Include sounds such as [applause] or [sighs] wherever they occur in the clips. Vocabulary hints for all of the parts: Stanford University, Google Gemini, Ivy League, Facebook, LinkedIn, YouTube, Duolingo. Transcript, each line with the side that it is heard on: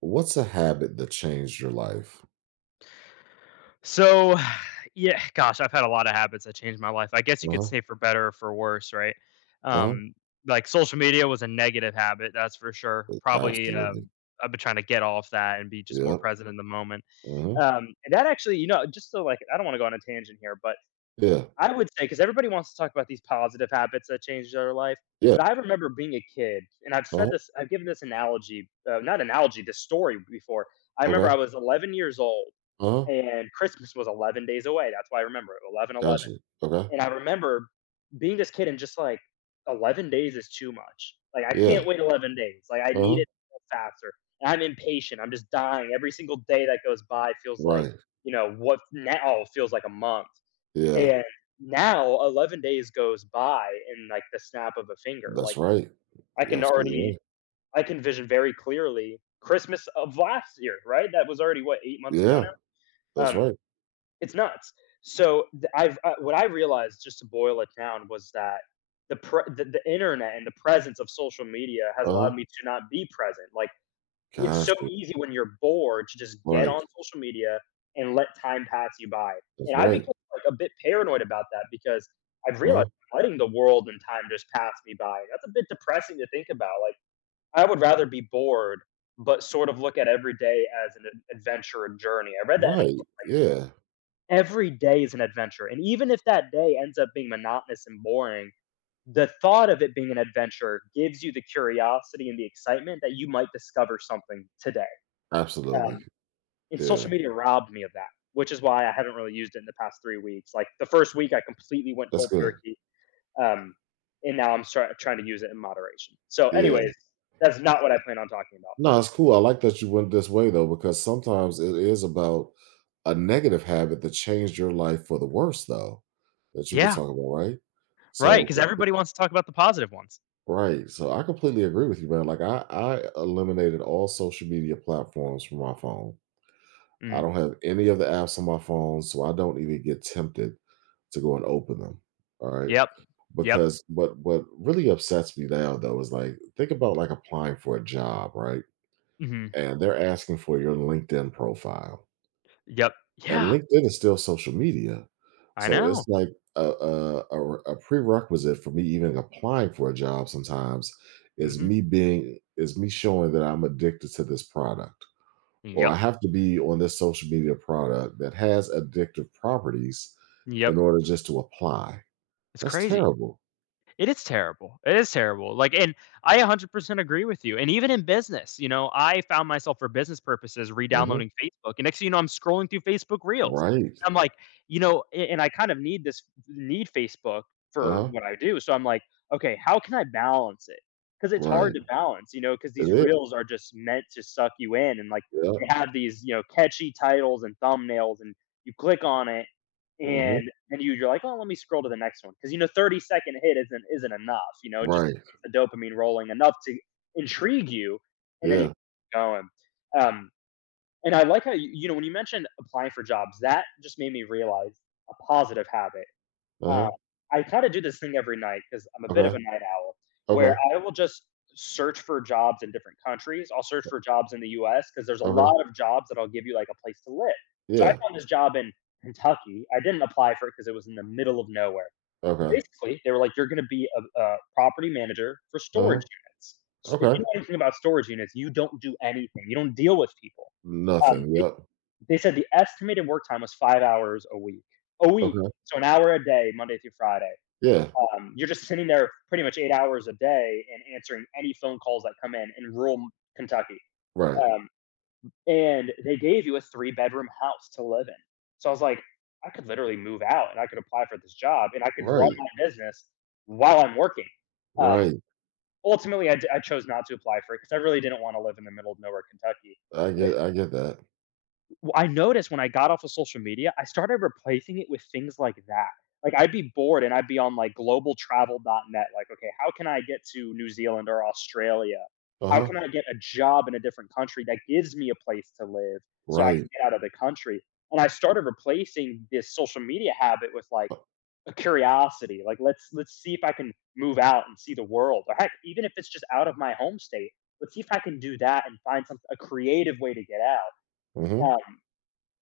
right: What's a habit that changed your life?
left: So, [sighs] yeah, gosh, I've had a lot of habits that changed my life. I guess you could
right: Uh-huh,
left: say for better or for worse, right?
right: uh-huh,
left: Um, like social media was a negative habit, that's for sure. Probably
right: absolutely,
left: I've been trying to get off that and be just more
right: yep,
left: present in the moment.
right: uh huh.
left: And that actually, just so like I don't want to go on a tangent here, but
right: Yeah,
left: I would say because everybody wants to talk about these positive habits that changed their life.
right: yeah,
left: But I remember being a kid, and I've said
right: uh-huh,
left: this, I've given this analogy, not analogy, this story before. I remember I
right: okay,
left: was 11 years old
right: uh-huh,
left: and Christmas was 11 days away. That's why I remember it 11 eleven.
right: gotcha, okay,
left: And I remember being this kid and just like, 11 days is too much. Like, I can't
right: yeah,
left: wait 11 days. Like, I need
right: uh-huh,
left: it faster. And I'm impatient. I'm just dying. Every single day that goes by feels like,
right: right,
left: you know, what now oh, feels like a month.
right: yeah,
left: And now 11 days goes by in like the snap of a finger.
right: that's
left: Like,
right: right,
left: I
right: you're
left: can
right: absolutely
left: already,
right: right,
left: I can vision very clearly Christmas of last year, right? That was already what, 8 months ago
right: yeah,
left: now?
right: that's right,
left: It's nuts. So th- I've what I realized, just to boil it down, was that the internet and the presence of social media has
right: uh-huh,
left: allowed me to not be present. Like it's so
right: gotcha,
left: easy when you're bored to just get
right: right,
left: on social media and let time pass you by.
right: that's
left: And I became
right: right,
left: like a bit paranoid about that because I've realized
right: uh-huh,
left: I'm letting the world and time just pass me by. That's a bit depressing to think about. Like I would rather be bored, but sort of look at every day as an adventure and journey. I read that in a
right: right,
left: book
right: yeah,
left: every day is an adventure. And even if that day ends up being monotonous and boring, the thought of it being an adventure gives you the curiosity and the excitement that you might discover something today.
right: absolutely,
left: Um, and
right: yeah,
left: social media robbed me of that, which is why I haven't really used it in the past 3 weeks. Like the first week, I completely went
right: that's
left: cold
right: good,
left: turkey. Um, and now I'm trying to use it in moderation. So,
right: yeah.
left: anyways, that's not what I plan on talking about.
right: No, it's cool. I like that you went this way though, because sometimes it is about a negative habit that changed your life for the worse, though, that you could
left: Yeah,
right: talk about, right?
left: right.
right: So,
left: Because everybody wants to talk about the positive ones.
right: right. So I completely agree with you, man. Like I eliminated all social media platforms from my phone. I
left: Mm,
right: don't have any of the apps on my phone, so I don't even get tempted to go and open them. All right.
left: yep. Yep.
right: Because what really upsets me now though is like think about like applying for a job, right?
left: Hmm.
right: And they're asking for your LinkedIn profile,
left: Yep.
right: and
left: Yeah,
right: LinkedIn is still social media,
left: I
right: so it's
left: know.
right: like a prerequisite for me even applying for a job sometimes is
left: Mhm.
right: me being is me showing that I'm addicted to this product, or
left: Yep.
right: I have to be on this social media product that has addictive properties
left: Yep.
right: in order just to apply.
left: It's
right: That's
left: crazy.
right: terrible.
left: It is terrible. It is terrible. Like, and I 100% agree with you. And even in business, I found myself for business purposes
right: Mhm.
left: re-downloading Facebook, and next thing you know, I'm scrolling through Facebook Reels.
right: Right.
left: I'm like, a and I kind of need Facebook for
right: Uh-huh.
left: what I do, so I'm like, "Okay, how can I balance it? Because it's hard
right: Right.
left: to balance, because
right: It
left: these
right: is.
left: Reels are just meant to suck you in, and, like,
right: Yeah.
left: they have these catchy titles and thumbnails, and you click on it,
right: Mhm.
left: and you're like, "Oh, let me scroll to the next one because 30-second hit isn't enough, it just
right: Right.
left: gets the dopamine rolling enough to intrigue you, and then you
right: Yeah.
left: keep going. Um, and I like how when you mentioned applying for jobs, that just made me realize a positive habit uh,
right: Uh-huh.
left: I try to do this thing every night because 'cause I'm a bit of
right: Okay.
left: a night owl, where
right: Okay.
left: I will just search for jobs in different countries. I'll search for jobs in the U.S. because there's a
right: Okay.
left: lot of jobs that'll give you, like, a place to live. So I
right: Yeah.
left: found this job in Kentucky. I didn't apply for it because it was in the middle of nowhere. But
right: Okay.
left: basically, they were like, "You're gonna be a property manager for
right: Uh-huh.
left: storage units. If you
right: Okay.
left: know anything about storage units, you don't do anything. You don't deal with people." Um
right: Nothing. Yep.
left: they said the estimated work time was 5 hours a week. A week,
right: Okay.
left: so an hour a day, Monday through Friday.
right: Yeah.
left: You're just sitting there pretty much 8 hours a day and answering any phone calls that come in rural Kentucky.
right: Right.
left: Um, and they gave you a three-bedroom house to live in. So I was like, I could literally move out and I could apply for this job and I could run
right: Right.
left: my business while I'm working. Um,
right: Right.
left: ultimately, I chose not to apply for it because I really didn't want to live in the middle of nowhere, Kentucky.
right: I
left: But,
right: get I get that.
left: well, I noticed when I got off of social media, I started replacing it with things like that. Like I'd be bored and I'd be on like globaltravel.net. Like, okay, how can I get to New Zealand or Australia? How
right: Uh-huh.
left: can I get a job in a different country that gives me a place to live so I
right: Right.
left: can get out of the country? And I started replacing this social media habit with like
right: Uh,
left: a curiosity, like let's see if I can move out and see the world. Or heck, even if it's just out of my home state, let's see if I can do that and find some a creative way to get out.
right: mhm.
left: Um,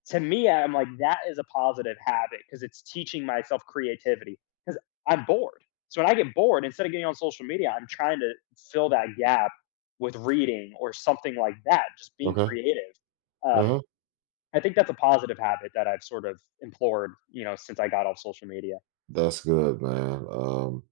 left: to me, I'm like, that is a positive habit because it's teaching myself creativity because I'm bored. So when I get bored, instead of getting on social media, I'm trying to fill that gap with reading or something like that, just being
right: Okay.
left: creative. Um,
right: Uh-huh.
left: I think that's a positive habit that I've sort of implored, since I got off social media.
right: That's good, man.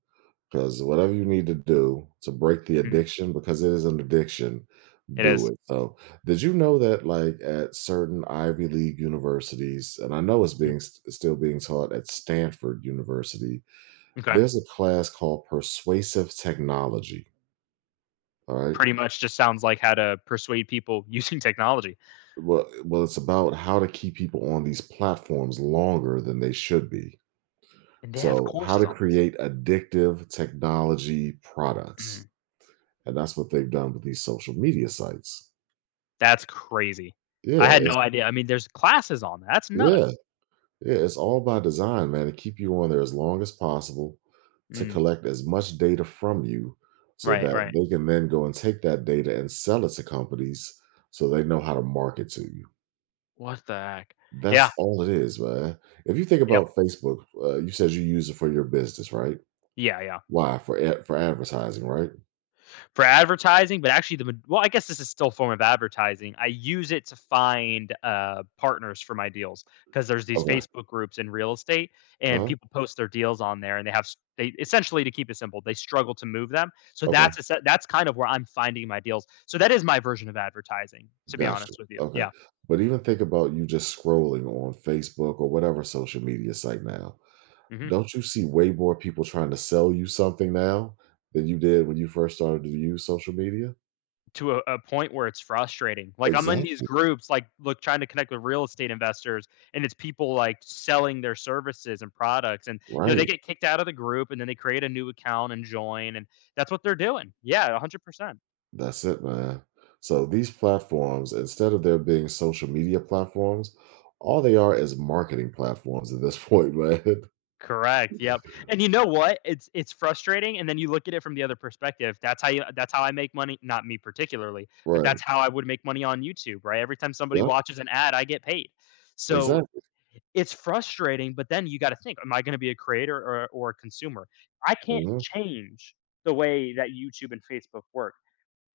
right: Because whatever you need to do to break the
left: Mm,
right: addiction, because it is an addiction,
left: it
right: do
left: is.
right: it. So did you know that like at certain Ivy League universities, and I know it's
left: Mm,
right: still being taught at Stanford University,
left: okay.
right: there's a class called persuasive technology. All right.
left: Pretty much just sounds like how to persuade people [laughs] using technology.
right: Well, it's about how to keep people on these platforms longer than they should be.
left: And they have
right: So, how
left: courses
right: to
left: on this.
right: create addictive technology products,
left: Mm,
right: and that's what they've done with these social media sites.
left: that's crazy.
right: Yeah,
left: I had
right: it's,
left: no idea. I mean, there's classes on that. That's
right: yeah,
left: nuts.
right: yeah. It's all by design, man, to keep you on there as long as possible, to
left: Mm,
right: collect as much data from you, so
left: right,
right: that
left: right.
right: they can then go and take that data and sell it to companies, so they know how to market to you.
left: What the heck? Yeah,
right: That's all it is, man. If you think
left: yep,
right: about Facebook, you said you use it for your business, right?
left: yeah, yeah.
right: Why? For ad for advertising, right?
left: For advertising, but actually the ma well, I guess this is still a form of advertising. I use it to find, partners for my deals because there's these
right: Okay.
left: Facebook groups in real estate, and
right: Uh-huh.
left: people post their deals on there, and they have s they essentially, to keep it simple, they struggle to move them. So
right: Okay.
left: that's kind of where I'm finding my deals. So that is my version of advertising, to be
right: Gotcha.
left: honest with you.
right: Okay.
left: Yeah.
right: But even think about you just scrolling on Facebook or whatever social media site now.
left: Mhm.
right: Don't you see way more people trying to sell you something now than you did when you first started to use social media?
left: To a point where it's frustrating. Like I'm in these
right: Exactly.
left: groups, like look trying to connect with real estate investors, and it's people like selling their services and products, and you know they
right: Right.
left: get kicked out of the group, and then they create a new account and join, and that's what they're doing. Yeah, 100 percent.
right: That's it, man. So these platforms, instead of there being social media platforms, all they are is marketing platforms at this point, [laughs] man.
left: Correct. Yep. And you know what? It's frustrating, and then you look at it from the other perspective. That's how you. That's how I make money. Not me particularly, but
right: Right.
left: that's how I would make money on YouTube. Right. Every time somebody
right: Yep.
left: watches an ad, I get paid. So
right: Exactly.
left: it's frustrating, but then you gotta think, am I gonna be a creator or a consumer? I can't
right: Hmm.
left: change the way that YouTube and Facebook work.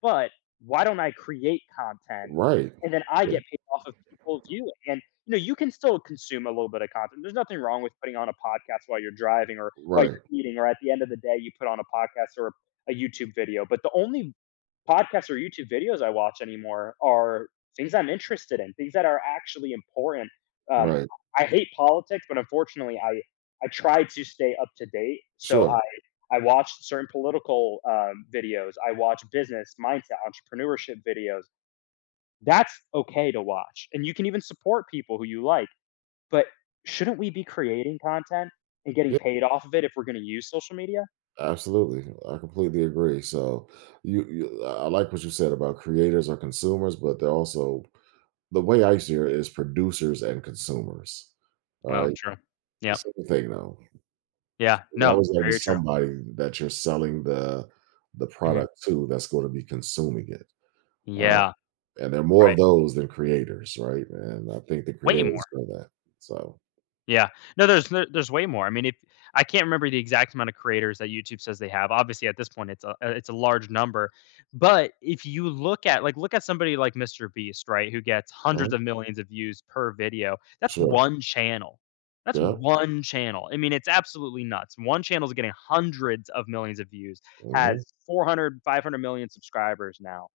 left: But why don't I create content
right: Right.
left: and then I
right: Yeah.
left: get paid off of people viewing? And, you can still consume a little bit of content. There's nothing wrong with putting on a podcast while you're driving or while
right: Right.
left: you're eating, or at the end of the day, you put on a podcast or a YouTube video. But the only podcasts or YouTube videos I watch anymore are things I'm interested in, things that are actually important. Um,
right: Right.
left: I hate politics, but unfortunately, I try to stay up to date. So
right: Sure.
left: I watched certain political videos. I watch business mindset, entrepreneurship videos. That's okay to watch. And you can even support people who you like. But shouldn't we be creating content and getting
right: Yeah.
left: paid off of it if we're going to use social media?
right: Absolutely. I completely agree. So you, I like what you said about creators are consumers, but they're also the way I see it is producers and consumers. All
left: Oh,
right: right.
left: true. Yep.
right: Same thing though.
left: Yeah.
right: There's
left: No,
right: always gotta be
left: very true.
right: somebody that you're selling the
left: Mhm.
right: product to that's gonna be consuming it, uh,
left: Yeah.
right: and there are more of
left: Right.
right: those than creators, right? And I think the
left: Way
right: creators
left: more.
right: know that. So
left: Yeah. No, there's way more. I mean, if I can't remember the exact amount of creators that YouTube says they have. Obviously, at this point, it's a large number. But if you look at somebody like Mr. Beast, right, who gets
right: uh-huh,
left: hundreds of millions of views per video. That's
right: sure.
left: one channel. That's
right: Yeah.
left: one channel. I mean, it's absolutely nuts. One channel is getting hundreds of millions of views,
right: Mhm,
left: has 400, 500 million subscribers now.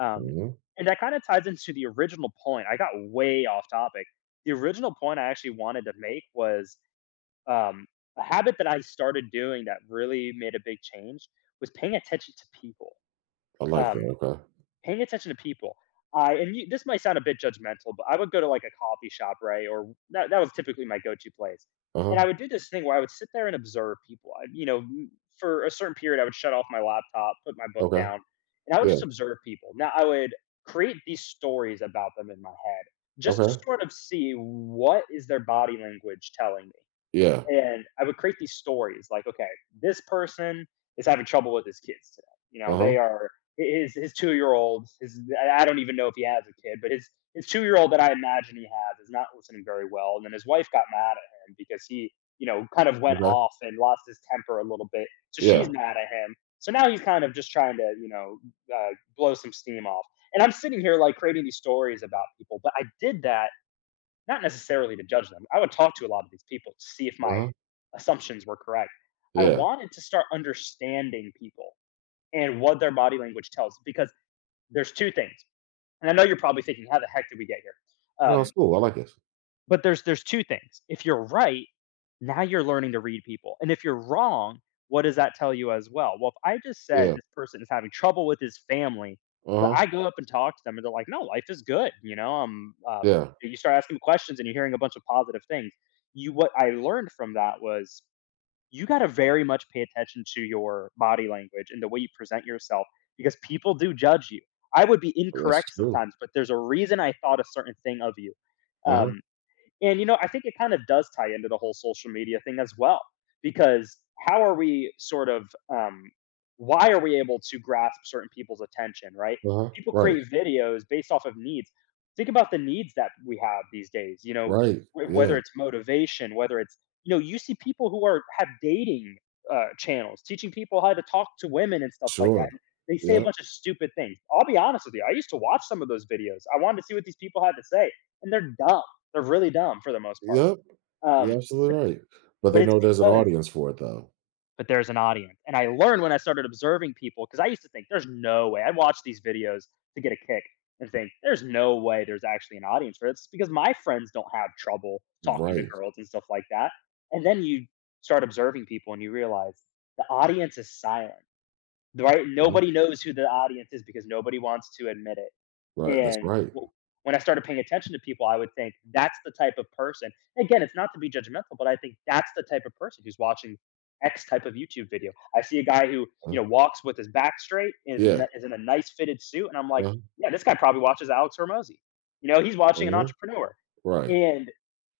left: Um,
right: mhm.
left: and that kind of ties into the original point. I got way off topic. The original point I actually wanted to make was um, a habit that I started doing that really made a big change was paying attention to people.
right: I like that,
left: Um,
right: okay.
left: Paying attention to people. I and you this might sound a bit judgmental, but I would go to, like, a coffee shop, right, or that was typically my go-to place, and
right: Uh-huh,
left: I would do this thing where I would sit there and observe people. I you know, m For a certain period, I would shut off my laptop, put my book
right: okay.
left: down, and I would
right: Yeah,
left: just observe people. Now I would create these stories about them in my head just to
right: okay.
left: sort of see what is their body language telling me.
right: Yeah.
left: And I would create these stories like, okay, this person is having trouble with his kids today. You know,
right: Uh-huh,
left: they are his 2 year old. His I don't even know if he has a kid, but his 2 year old that I imagine he has is not listening very well. And then his wife got mad at him because he, you know, kind of went
right: okay.
left: off and lost his temper a little bit. So she's
right: Yeah,
left: mad at him. So now he's kind of just trying to, you know, uh, blow some steam off. And I'm sitting here like creating these stories about people, but I did that not necessarily to judge them. I would talk to a lot of these people to see if my
right: uh-huh,
left: assumptions were correct. I
right: yeah.
left: wanted to start understanding people and what their body language tells because there's two things. And I know you're probably thinking, how the heck did we get here?
right: No, it's cool, I like it.
left: But there's two things. If you're right, now you're learning to read people. And if you're wrong, what does that tell you as well? Well, if I just said
right: Yeah,
left: this person is having trouble with his family, but
right: uh-huh,
left: I go up and talk to them and they're like, no, life is good. You know,
right: yeah.
left: you start asking questions and you're hearing a bunch of positive things. What I learned from that was you got to very much pay attention to your body language and the way you present yourself because people do judge you. I would be
right: That's
left: incorrect
right: true.
left: sometimes, but there's a reason I thought a certain thing of you.
right: Uh-huh,
left: Um, and you know, I think it kind of does tie into the whole social media thing as well, because how are we sort of, um, why are we able to grasp certain people's attention, right?
right: uh-huh.
left: People
right: Right,
left: create videos based off of needs. Think about the needs that we have these days. You know,
right: right.
left: whether
right: Yeah,
left: it's motivation, whether it's you know, you see people who are have dating channels teaching people how to talk to women and stuff like that.
right: sure.
left: And they say a
right: Yeah,
left: bunch of stupid things. I'll be honest with you. I used to watch some of those videos. I wanted to see what these people had to say, and they're really dumb for the most part.
right: yep. You're
left: Um, but
right: absolutely right, but
left: but
right: they
left: it's
right: know there's an
left: because
right: audience for it, though.
left: but there's an audience, and I learned when I started observing people because I used to think there's no way I'd watch these videos to get a kick and think there's no way there's actually an audience for this because my friends don't have trouble talking to
right: Right.
left: girls and stuff like that. And then you start observing people and you realize the audience is silent, right?
right: Mhm.
left: Nobody knows who the audience is because nobody wants to admit it.
right: Right, that's
left: And
right: right.
left: when I started paying attention to people, I would think that's the type of person, again, it's not to be judgmental, but I think that's the type of person who's watching x type of YouTube video. I see a guy who,
right: Uh,
left: you know, walks with his back straight,
right: yeah.
left: is in a nice fitted suit, and I'm like,
right: Uh,
left: yeah, this guy probably watches Alex Hormozy, you know, he's watching an
right: mhm,
left: entrepreneur.
right: right.
left: And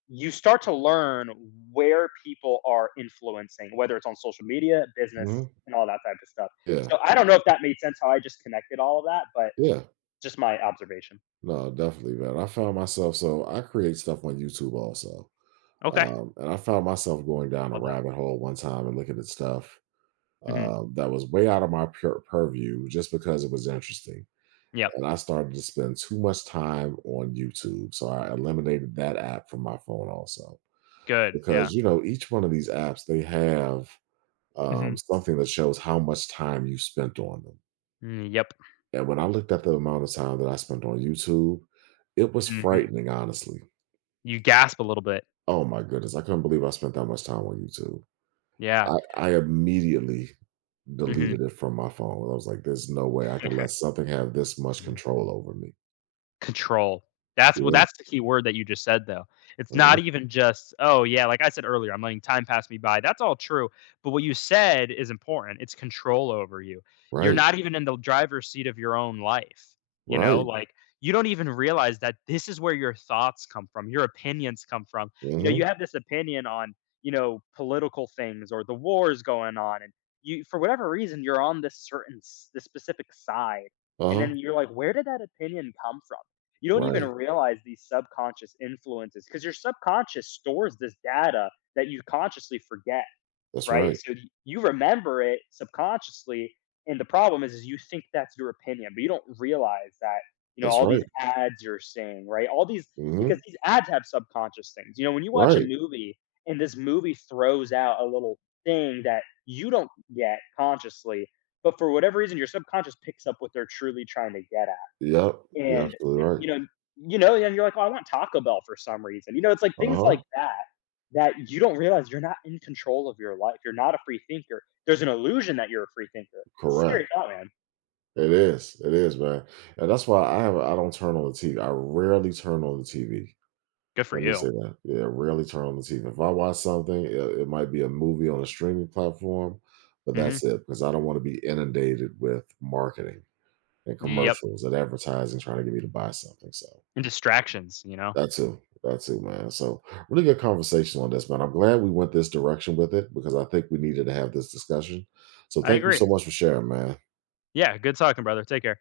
left: you start to learn where people are influencing, whether it's on social media,
right: Mhm,
left: business, and all that type of stuff.
right: yeah,
left: So I don't know if that made sense how I just connected all of that, but
right: yeah.
left: just my observation.
right: No, definitely, man. I found myself so I create stuff on YouTube also,
left: Okay.
right: and I found myself going down a
left: Love that.
right: rabbit hole one time and looking at stuff,
left: hmm
right: that was way out of my purview just because it was interesting,
left: Yep.
right: and I started to spend too much time on YouTube, so I eliminated that app from my phone also.
left: Good. Yeah.
right: Because, you know, each one of these apps, they have,
left: hmm
right: something that shows how much time you spent on them,
left: Mm, yep.
right: and when I looked at the amount of time that I spent on YouTube, it was
left: hmm
right: frightening, honestly.
left: You gasp a little bit.
right: Oh my goodness, I couldn't believe I spent that much time on YouTube.
left: Yeah.
right: I immediately
left: hmm
right: deleted it from my phone. I was like, "There's no way I can let something have this much control over me."
left: Control. That's what.
right: Yeah.
left: That's the key word that you just said, though. It's
right: Mhm.
left: not even just, "Oh, yeah," like I said earlier, "I'm letting time pass me by." That's all true, but what you said is important. It's control over you. You're
right: Right.
left: not even in the driver's seat of your own life, you know?
right: Right.
left: Like, you don't even realize that this is where your thoughts come from, your opinions come from. You know,
right: Mhm.
left: you have this opinion on, you know, political things or the wars going on, and you, for whatever reason, you're on this certain s this specific side, and
right: Uh-huh.
left: then you're like, "Where did that opinion come from?" You don't even
right: Right.
left: realize these subconscious influences because your subconscious stores this data that you consciously forget,
right: That's
left: right?
right: right.
left: So you remember it subconsciously, and the problem is you think that's your opinion, but you don't realize that, you know,
right: That's
left: all
right: right.
left: these ads you're seeing, right? All these Because
right: Mhm.
left: these ads have subconscious things. You know, when you watch a
right: Right.
left: movie and this movie throws out a little thing that you don't get consciously, but for whatever reason, your subconscious picks up what they're truly trying to get at.
right: Yep. You're
left: And,
right: absolutely right.
left: you know you know, and you're like, "Oh, I want Taco Bell for some reason." You know, it's like things like
right: Uh-huh.
left: that, that you don't realize you're not in control of your life. You're not a free thinker. There's an illusion that you're a free thinker. Scary
right: Correct.
left: thought, man.
right: It is. It is, man. And that's why I don't turn on the TV. I rarely turn on the TV.
left: Good for
right: Let me
left: you.
right: say that. Yeah, rarely turn on the TV. If I watch something, it might be a movie on a streaming platform, but
left: Mhm.
right: that's it because I don't want to be inundated with marketing and
left: Yep.
right: commercials and advertising trying to get me to buy something. So
left: And distractions, you know?
right: that too. That too, man. So really good conversation on this, man. I'm glad we went this direction with it because I think we needed to have this discussion. So
left: I
right: thank you
left: agree.
right: so much for sharing, man.
left: Yeah, good talking, brother. Take care.